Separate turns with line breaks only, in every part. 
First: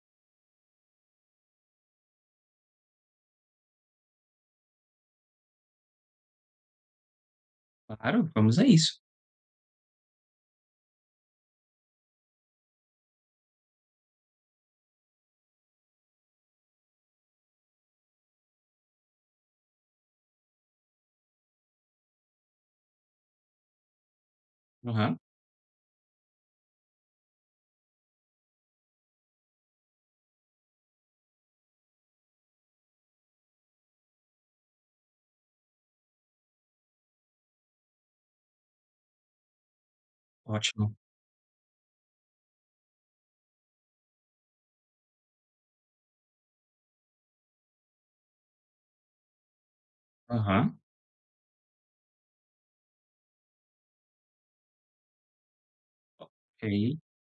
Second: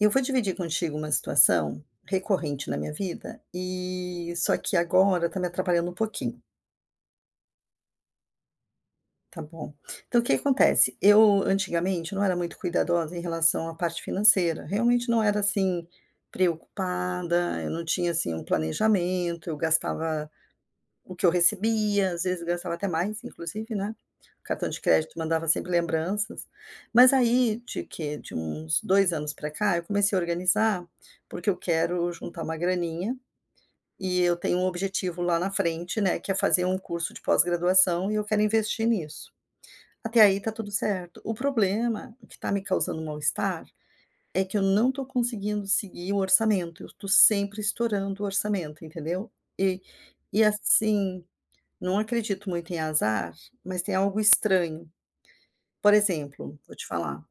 Eu vou dividir contigo uma situação recorrente na minha vida, e só que agora tá me atrapalhando um pouquinho,
Claro, vamos a isso.
tá bom? Então o que acontece? Eu antigamente não era muito cuidadosa em relação à parte financeira, realmente não era assim preocupada, eu não tinha assim um planejamento, eu gastava o que eu recebia, às vezes gastava até mais, inclusive, né. O cartão de crédito
Aham,
mandava sempre lembranças. Mas aí, de uns 2 anos para cá, eu comecei a organizar, porque eu quero juntar uma graninha, e eu tenho um objetivo lá na frente, né, que é fazer um curso de pós-graduação e eu quero investir nisso. Até aí tá tudo
ótimo.
certo. O problema, o que está me causando mal-estar, é que eu não estou conseguindo seguir o orçamento, eu estou sempre estourando o orçamento, entendeu. E e
Aham,
assim não acredito muito em azar, mas tem algo estranho. Por exemplo, vou te
ok.
falar,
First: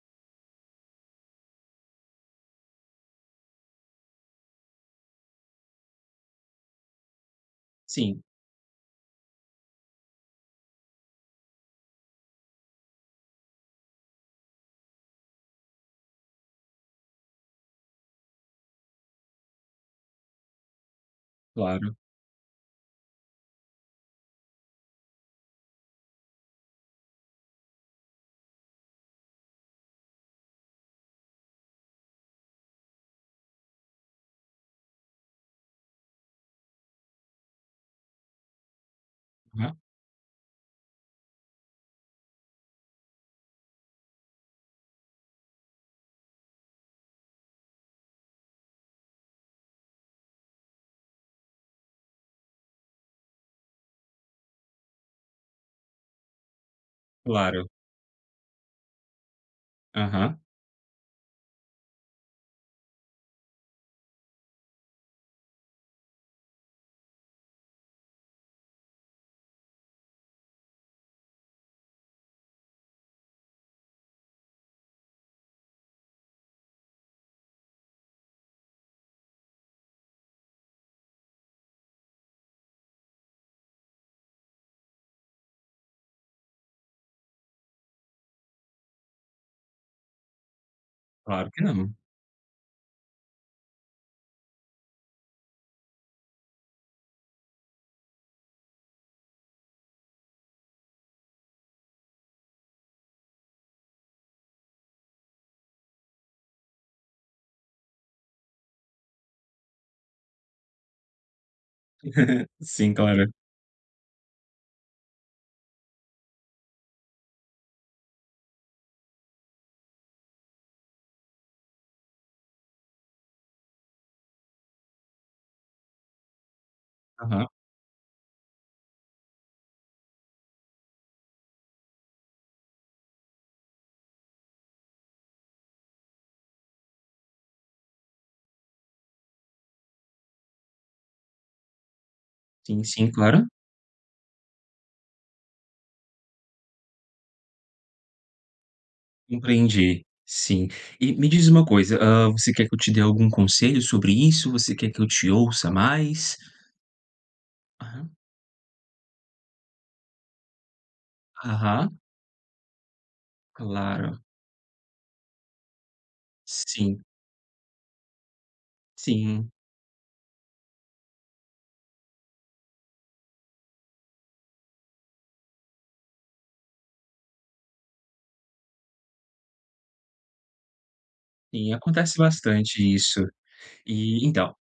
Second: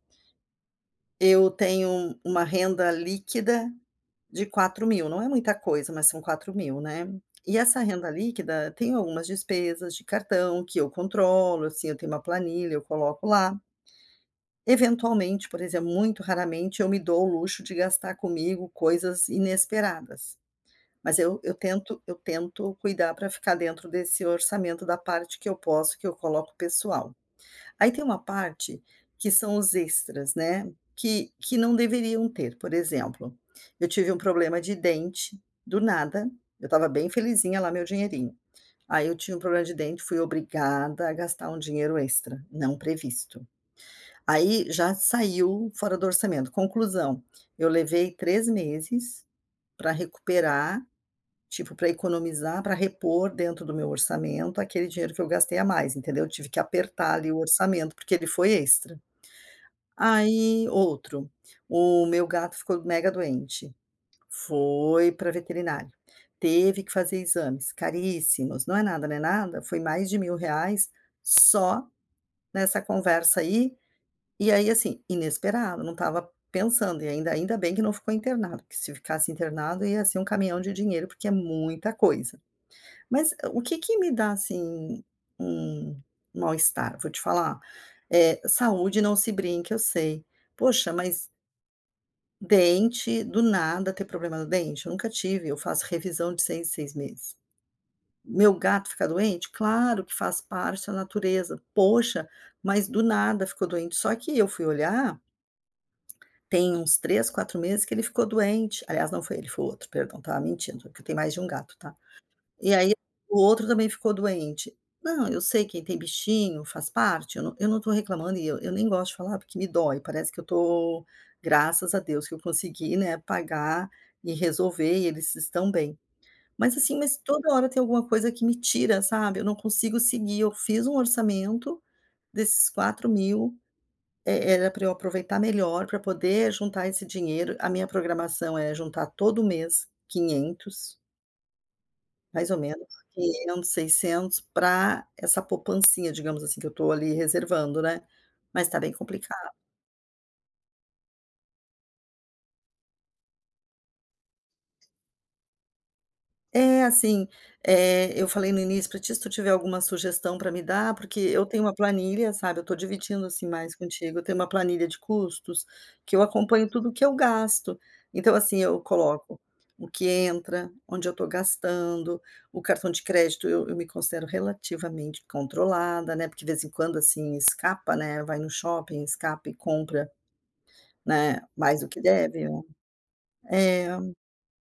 eu tenho uma renda líquida de 4.000. Não é muita coisa, mas são 4.000, né. E essa renda
Sim,
líquida tem algumas despesas de cartão que eu controlo, assim, eu tenho uma planilha, eu coloco lá. Eventualmente, por exemplo, muito raramente eu me dou o luxo de gastar comigo coisas inesperadas, mas eu eu
claro.
tento eu tento cuidar para ficar dentro desse orçamento da parte que eu posso, que eu coloco pessoal. Aí tem uma parte que são os extras, né, que não deveriam ter, por exemplo, eu tive um problema de dente, do nada, eu estava bem felizinha lá, meu dinheirinho. Aí eu tive um problema de
Aham,
dente, fui obrigada a gastar um dinheiro extra, não previsto. Aí já saiu fora do orçamento. Conclusão, eu levei 3 meses para recuperar, tipo, para economizar, para repor dentro do meu orçamento aquele dinheiro que eu gastei a mais, entendeu. Eu tive que apertar ali o
claro.
orçamento, porque ele foi extra.
Aham,
Aí, outro, o meu gato ficou mega doente, foi para veterinário, teve que fazer exames caríssimos, não é nada, não é nada, foi mais de 1.000 reais só nessa conversa aí, e aí assim, inesperado, não estava pensando e ainda bem que não ficou internado, porque se ficasse internado ia ser um caminhão de dinheiro, porque é muita coisa. Mas o que que me dá assim, um mal-estar? Vou te falar, saúde não se brinca, eu sei. Poxa, mas
claro que não.
dente, do nada ter problema no dente, eu nunca tive, eu faço revisão de 6 em 6 meses. Meu gato ficar doente? Claro que faz parte da natureza. Poxa, mas do nada ficou doente. Só que eu fui olhar, tem uns 3, 4 meses que ele ficou doente. Aliás, não foi ele, foi outro, perdão, tava mentindo, porque eu tenho mais de um gato, tá? E aí
Sim, claro.
o outro também ficou doente. Não, eu sei quem tem bichinho faz parte, eu não tô reclamando e eu nem gosto de falar porque me dói, parece que eu tô graças a Deus que eu consegui, né, pagar e resolver e eles estão bem. Mas assim, mas
Aham,
toda hora tem alguma coisa que me tira, sabe, eu não consigo seguir, eu fiz um orçamento desses 4.000, era para eu aproveitar melhor, para poder juntar esse dinheiro, a minha programação é juntar todo mês 500. Mais ou
sim,
menos
sim, claro.
500, 600 para essa poupancinha, digamos assim, que eu estou ali reservando, né. Mas está bem complicado.
Compreendi, sim. E me diz uma coisa, ah, você quer que eu te dê algum conselho sobre isso? Você quer que eu te ouça mais?
É, assim,
Aham,
eu falei no início para ti, se tu tiver alguma sugestão para me dar, porque eu tenho uma
aham,
planilha, sabe, eu estou dividindo, assim, mais contigo,
claro.
eu tenho uma planilha de custos, que eu acompanho tudo que
Sim,
eu gasto. Então, assim, eu coloco
sim,
o que entra, onde eu estou gastando, o cartão de crédito eu me considero relativamente controlada, né, porque de vez em quando, assim, escapa, né, vai no shopping, escapa e compra, né,
sim,
mais do que
acontece
deve, né.
bastante isso.
É,
E então,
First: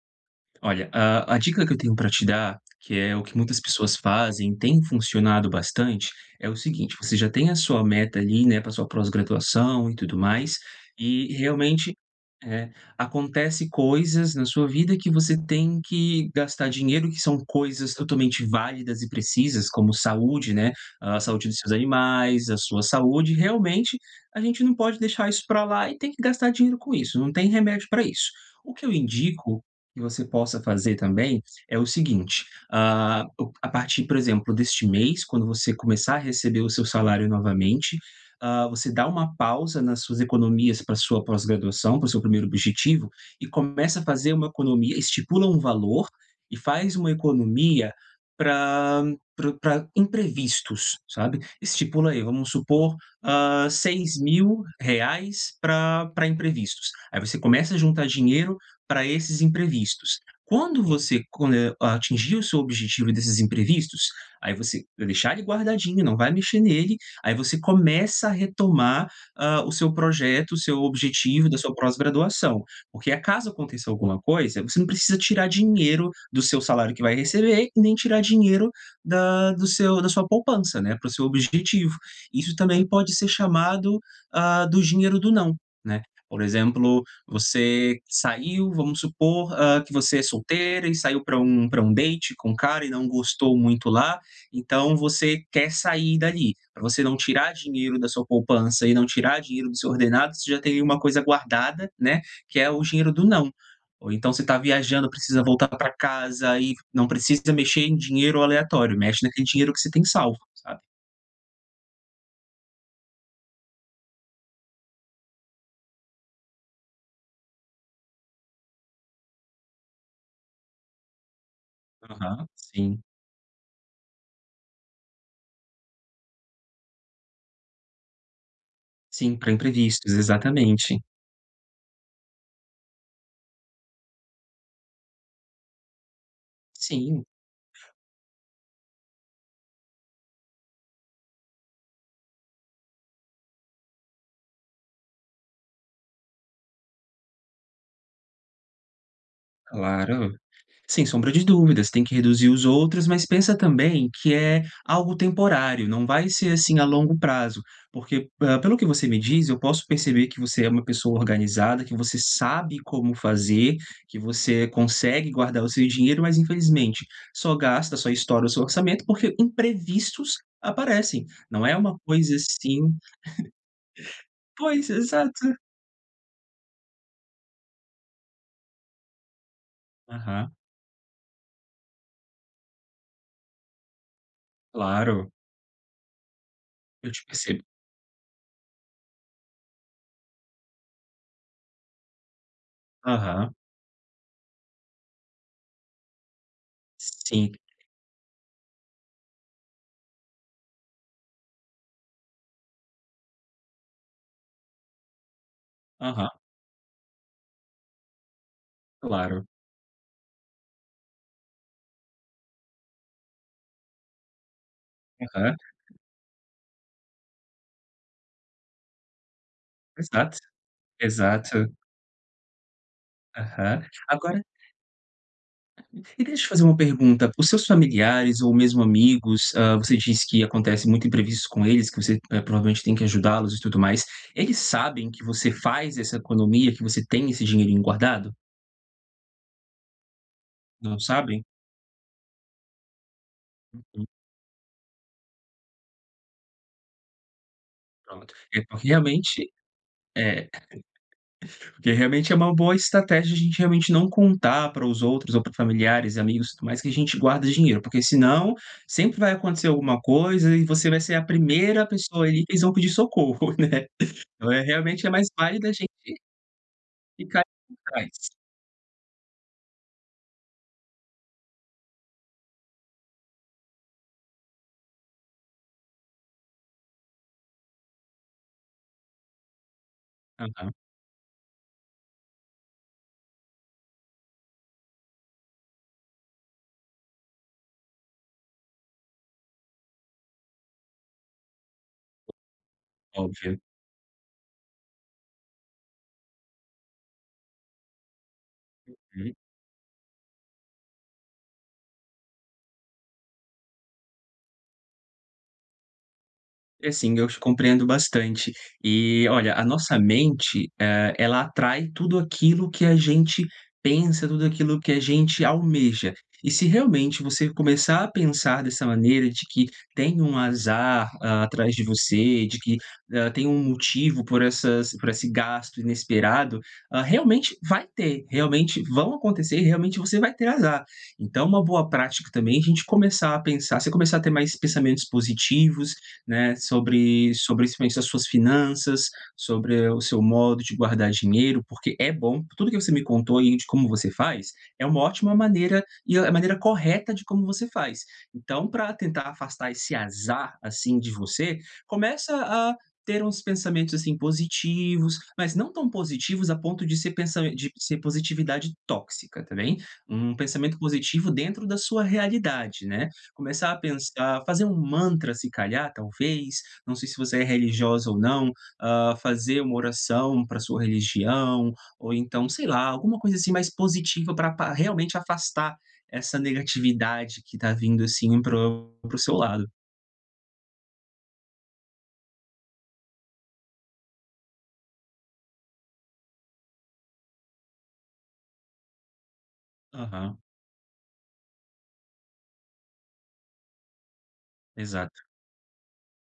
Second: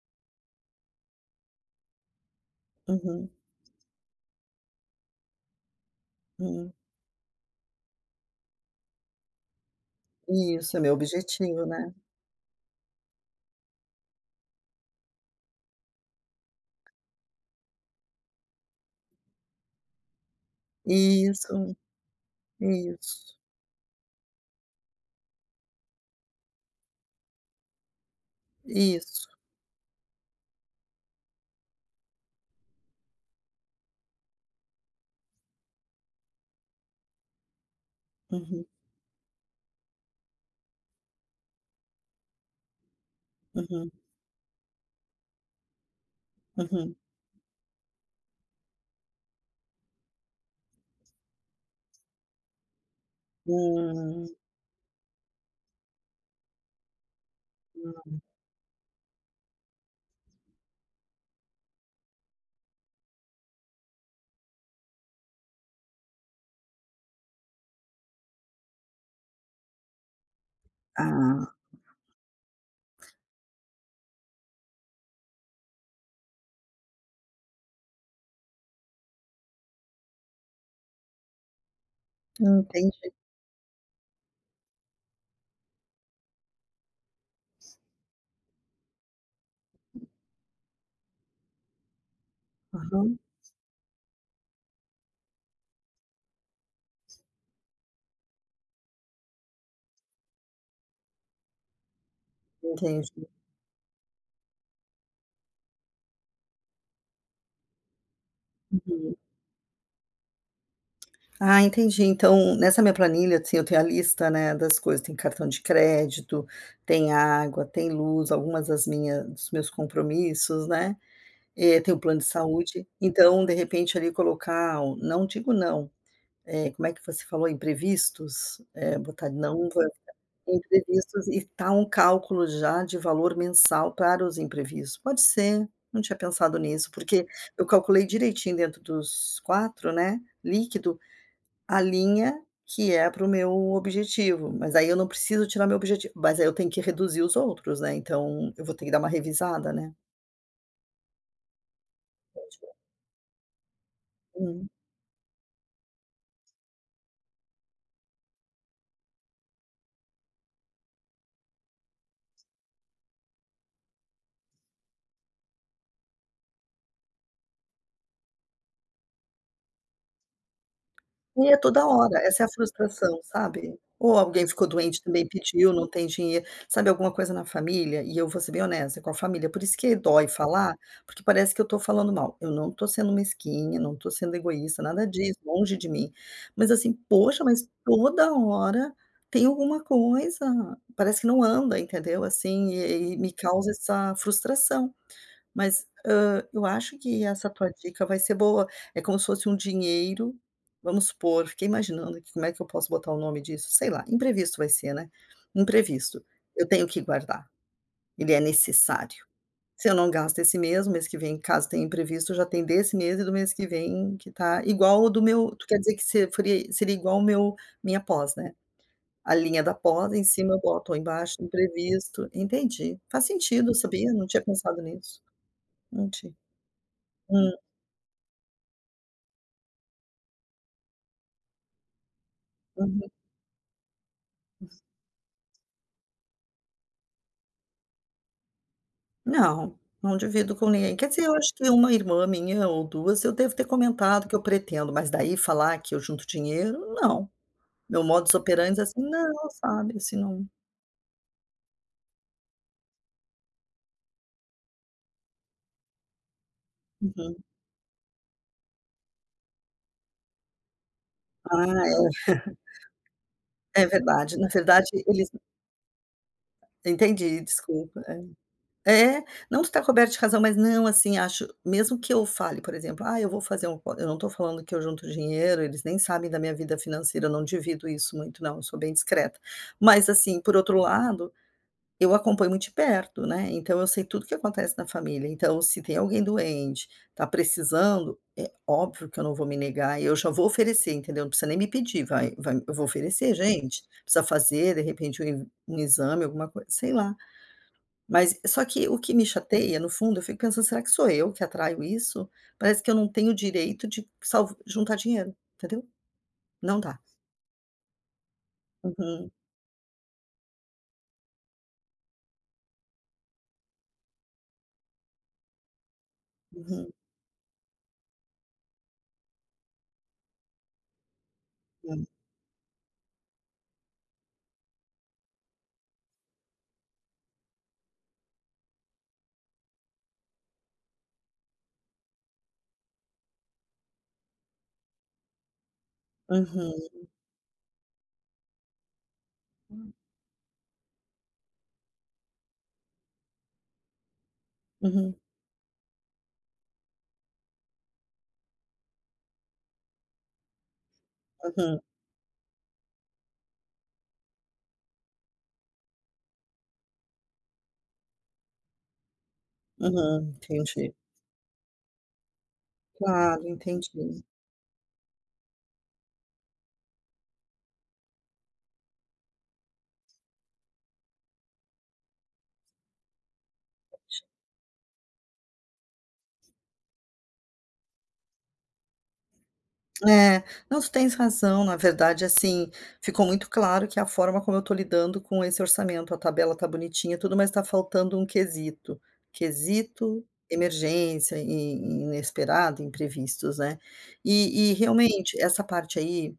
olha, a dica que eu tenho para te dar, que é o
uhum,
que muitas pessoas fazem, tem funcionado bastante, é o
uhum.
seguinte: você já tem a sua meta ali, né, para sua pós-graduação e tudo mais,
Isso, é meu
e
objetivo, né.
realmente, eh, acontece coisas na sua vida que você tem que gastar dinheiro, que são coisas totalmente válidas e precisas, como saúde, né, a saúde dos seus
Isso,
animais, a sua saúde.
isso,
Realmente, a gente não pode deixar isso para lá e tem que gastar dinheiro com isso, não tem remédio para isso. O que eu
isso.
indico que você possa fazer também é o seguinte: ah, o a partir, por exemplo, deste mês, quando você começar a receber o seu salário novamente,
Uhum,
você dá uma pausa nas suas economias para sua pós-graduação, para o seu primeiro objetivo, e
uhum,
começa a fazer uma economia, estipula um valor e
uhum.
faz uma economia para para imprevistos, sabe. Estipula aí, vamos supor,
Hum,
R$6.000 para imprevistos. Aí você começa a juntar dinheiro para esses imprevistos. Quando você atingir o seu objetivo desses imprevistos, aí você vai deixar ele guardadinho, não vai mexer nele, aí você começa a retomar, o seu projeto, o seu
ah,
objetivo da sua pós-graduação. Porque a caso aconteça alguma coisa, você não precisa tirar dinheiro do seu salário que vai receber e nem tirar dinheiro da do seu da sua poupança, né, para o seu objetivo. Isso também
entendi.
pode ser chamado, do dinheiro do não, né. Por exemplo, você saiu, vamos supor, que você é solteira e saiu para um date com um cara e não
Aham,
gostou muito lá, então você quer sair dali. Para você não tirar dinheiro da sua poupança e não tirar dinheiro do seu ordenado, você já tem uma coisa guardada, né, que é o dinheiro do
entendi.
não. Ou então você está viajando, precisa voltar para casa e não precisa mexer em dinheiro aleatório,
Uhum.
mexe naquele dinheiro que você tem salvo, sabe.
Ah, entendi. Então, nessa minha planilha, assim, eu tenho a lista, né, das coisas, tem cartão de crédito, tem água, tem luz, algumas das minhas dos meus compromissos, né, tem o plano de
Aham,
saúde.
sim.
Então, de repente, ali colocar o não digo não, como é que você falou? Imprevistos? Botar
Sim, para
não
imprevistos, exatamente.
imprevistos e tá um cálculo já de valor mensal para os imprevistos. Pode ser, não tinha pensado nisso, porque
Sim,
eu calculei direitinho dentro dos 4 né, líquido, a linha que é para o meu objetivo, mas aí eu não preciso tirar meu objetivo, mas aí eu tenho que reduzir os outros, né, então eu vou ter que dar uma revisada, né.
claro. Sem sombra de dúvidas, tem que reduzir os outros, mas pensa também que é
Hum.
algo temporário, não vai ser assim a longo prazo, porque, pelo que você me diz, eu posso perceber que você é uma pessoa organizada, que você sabe como fazer, que você consegue guardar o seu dinheiro, mas infelizmente só gasta, só estoura o seu orçamento, porque imprevistos aparecem.
E é
Não é
toda
uma
hora,
coisa
essa é a
assim.
frustração, sabe. Ou alguém ficou
Pois,
doente também,
exato.
pediu, não tem dinheiro, sabe, alguma coisa na família, e eu vou ser bem honesta com a família, por isso que dói
Aham,
falar, porque parece que eu estou falando mal. Eu não estou sendo mesquinha, não estou sendo egoísta, nada
claro,
disso, longe de mim. Mas assim,
eu te
poxa,
percebo.
mas toda hora tem alguma coisa, parece que não anda, entendeu, assim, e me
Aham,
causa essa frustração. Mas eu acho que essa
sim,
tua dica vai ser boa. É como se fosse um dinheiro, vamos supor, fiquei imaginando aqui como é que eu posso botar o nome disso, sei lá, imprevisto vai ser, né, imprevisto.
aham,
Eu tenho que guardar, ele é necessário.
claro,
Se eu não gasto esse mês, o mês que vem, caso tenha imprevisto, já tem desse mês e do mês que vem que tá igual o do meu
aham,
tu quer dizer que se foria seria igual o meu minha pós, né, a linha da pós, em
exato.
cima eu boto ou embaixo
Exato.
imprevisto, entendi. Faz sentido,
Aham.
sabia? Não tinha
Agora,
pensado nisso. Não
e deixa
tinha.
eu te fazer uma pergunta, os seus familiares ou mesmo amigos, você disse que acontece muito imprevistos com eles, que você, provavelmente tem
Hum.
que ajudá-los e tudo mais. Eles sabem que você faz essa economia, que você tem esse dinheirinho guardado?
Não, não divido com ninguém.
Não
Quer dizer, eu
sabem?
acho que uma irmã minha ou 2 eu devo ter
Hum,
comentado que eu pretendo, mas daí falar que eu junto dinheiro, não. Meu modus
pronto.
operandi é assim: "Não", sabe, assim, não
É Porque realmente é uma boa estratégia a gente realmente não contar para os outros ou para familiares amigos tudo mais que a gente
uhum.
guarda dinheiro, porque senão sempre vai acontecer alguma coisa e você vai ser a primeira
Ah,
pessoa ali que eles vão pedir socorro,
é,
né.
é verdade. Na
Então
verdade,
realmente é mais
eles
válido a gente
entendi,
ficar
desculpa. É.
atrás.
É, não, tu tá coberto de razão, mas não, assim, acho mesmo que eu fale, por exemplo: "Ah, eu vou fazer um" eu não tô falando que eu junto dinheiro, eles nem sabem da minha vida financeira, eu não divido isso muito não, eu sou bem discreta. Mas, assim, por
Aham,
outro lado, eu acompanho muito de perto, né, então eu sei tudo que acontece na família. Então, se tem alguém doente, tá precisando, é óbvio que eu não vou me negar e eu já vou oferecer, entendeu? Não precisa nem me pedir, vai eu vou oferecer:
óbvio.
"Gente, precisa fazer, de repente, um exame, alguma coisa", sei lá. Mas só que o que me
Hum.
chateia, no fundo, eu fico pensando: "Será que sou eu que atraio isso?". Parece que eu não tenho o direito de salv juntar dinheiro, entendeu? Não
É,
dá.
sim, eu te compreendo bastante. E
Uhum,
olha, a nossa mente, ela atrai tudo aquilo que a gente pensa, tudo aquilo que a gente almeja. E se
uhum,
realmente você começar a pensar dessa maneira de que tem um azar, atrás de
hum,
você, de que, tem um motivo por essas por esse gasto inesperado, realmente vai ter, realmente vão acontecer, realmente você vai ter azar. Então uma boa prática também é a gente começar a pensar, você começar a ter mais pensamentos positivos, né,
uhum,
sobre principalmente as suas finanças, sobre
hum,
o seu modo de guardar dinheiro, porque é bom tudo que você me contou aí de como você faz, é uma
uhum,
ótima maneira e é a maneira correta de como você faz. Então, para tentar afastar esse azar, assim, de você,
uhum,
começa a ter uns pensamentos, assim, positivos, mas não tão positivos a ponto de ser positividade tóxica, tá bem?
uhum,
Um pensamento
entendi.
positivo dentro da sua realidade, né?
Claro,
Começar a
entendi.
pensar, fazer um mantra se calhar, talvez, não sei se você é religiosa ou não, fazer uma oração para sua religião, ou então, sei lá, alguma coisa assim mais positiva para realmente afastar essa negatividade que está vindo assim para o seu lado.
É, não, tu tens razão, na verdade, assim, ficou muito claro que a forma como eu estou lidando com esse orçamento, a tabela tá bonitinha, tudo, mas está faltando um quesito. Quesito
Aham,
emergência, e inesperado, imprevistos, né. E
exato.
realmente, essa parte aí,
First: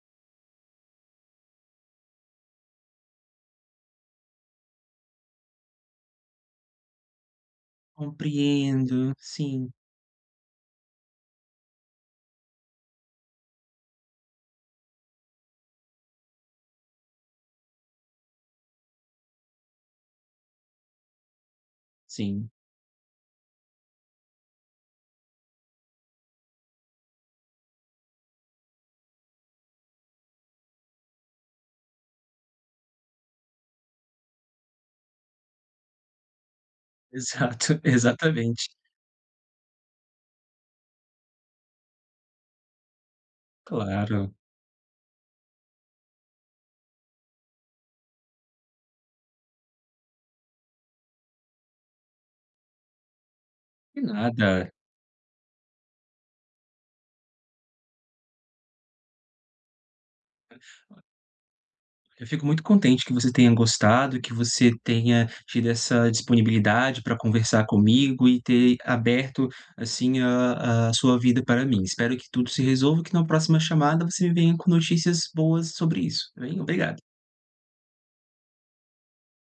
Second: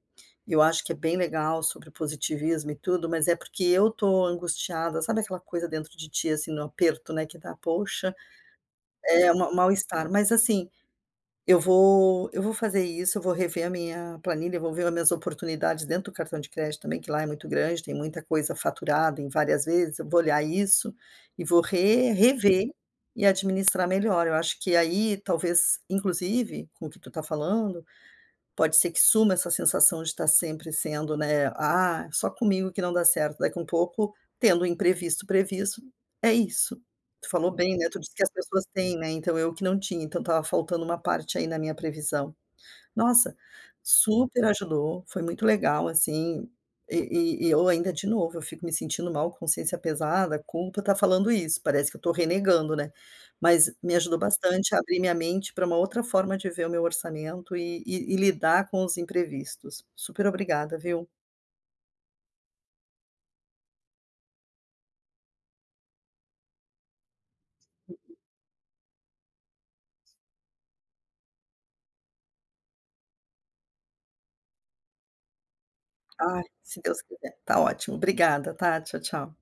eu acho que é bem legal sobre positivismo e tudo, mas é porque eu tô angustiada, sabe aquela coisa dentro de ti, assim, no aperto, né, que dá, poxa,
Compreendo,
é, um
sim,
mal-estar, mas assim, Eu vou fazer isso, eu vou rever a minha planilha, vou ver as minhas oportunidades dentro do cartão de crédito também, que lá é muito grande, tem muita coisa faturada em várias vezes, eu vou olhar isso e vou re
sim,
rever e administrar melhor. Eu acho que aí talvez, inclusive, com o que tu está falando pode ser que suma essa sensação de estar sempre sendo, né, "Ah, só comigo que não dá certo", daqui um pouco, tendo o imprevisto previsto, é isso. Tu falou bem,
exato,
né, tu disse que as pessoas
exatamente.
têm, né, então eu que não tinha, então estava faltando uma parte aí na minha previsão. Nossa,
Claro.
super ajudou, foi muito legal, assim, e eu ainda de novo, eu fico me sentindo mal, consciência pesada, culpa, tá falando isso, parece que eu tô renegando, né, mas me
E
ajudou
nada.
bastante a abrir minha mente para uma outra forma de ver o meu orçamento e lidar com os imprevistos. Super obrigada, viu.
Eu fico muito contente que você tenha gostado, que você tenha tido essa disponibilidade para conversar comigo e ter aberto assim a sua vida para mim. Espero que tudo se resolva e que na próxima chamada você me venha com notícias boas sobre isso, tá
Ai,
bem?
se
Obrigado.
Deus quiser, tá ótimo. Obrigada, tá? Tchau, tchau.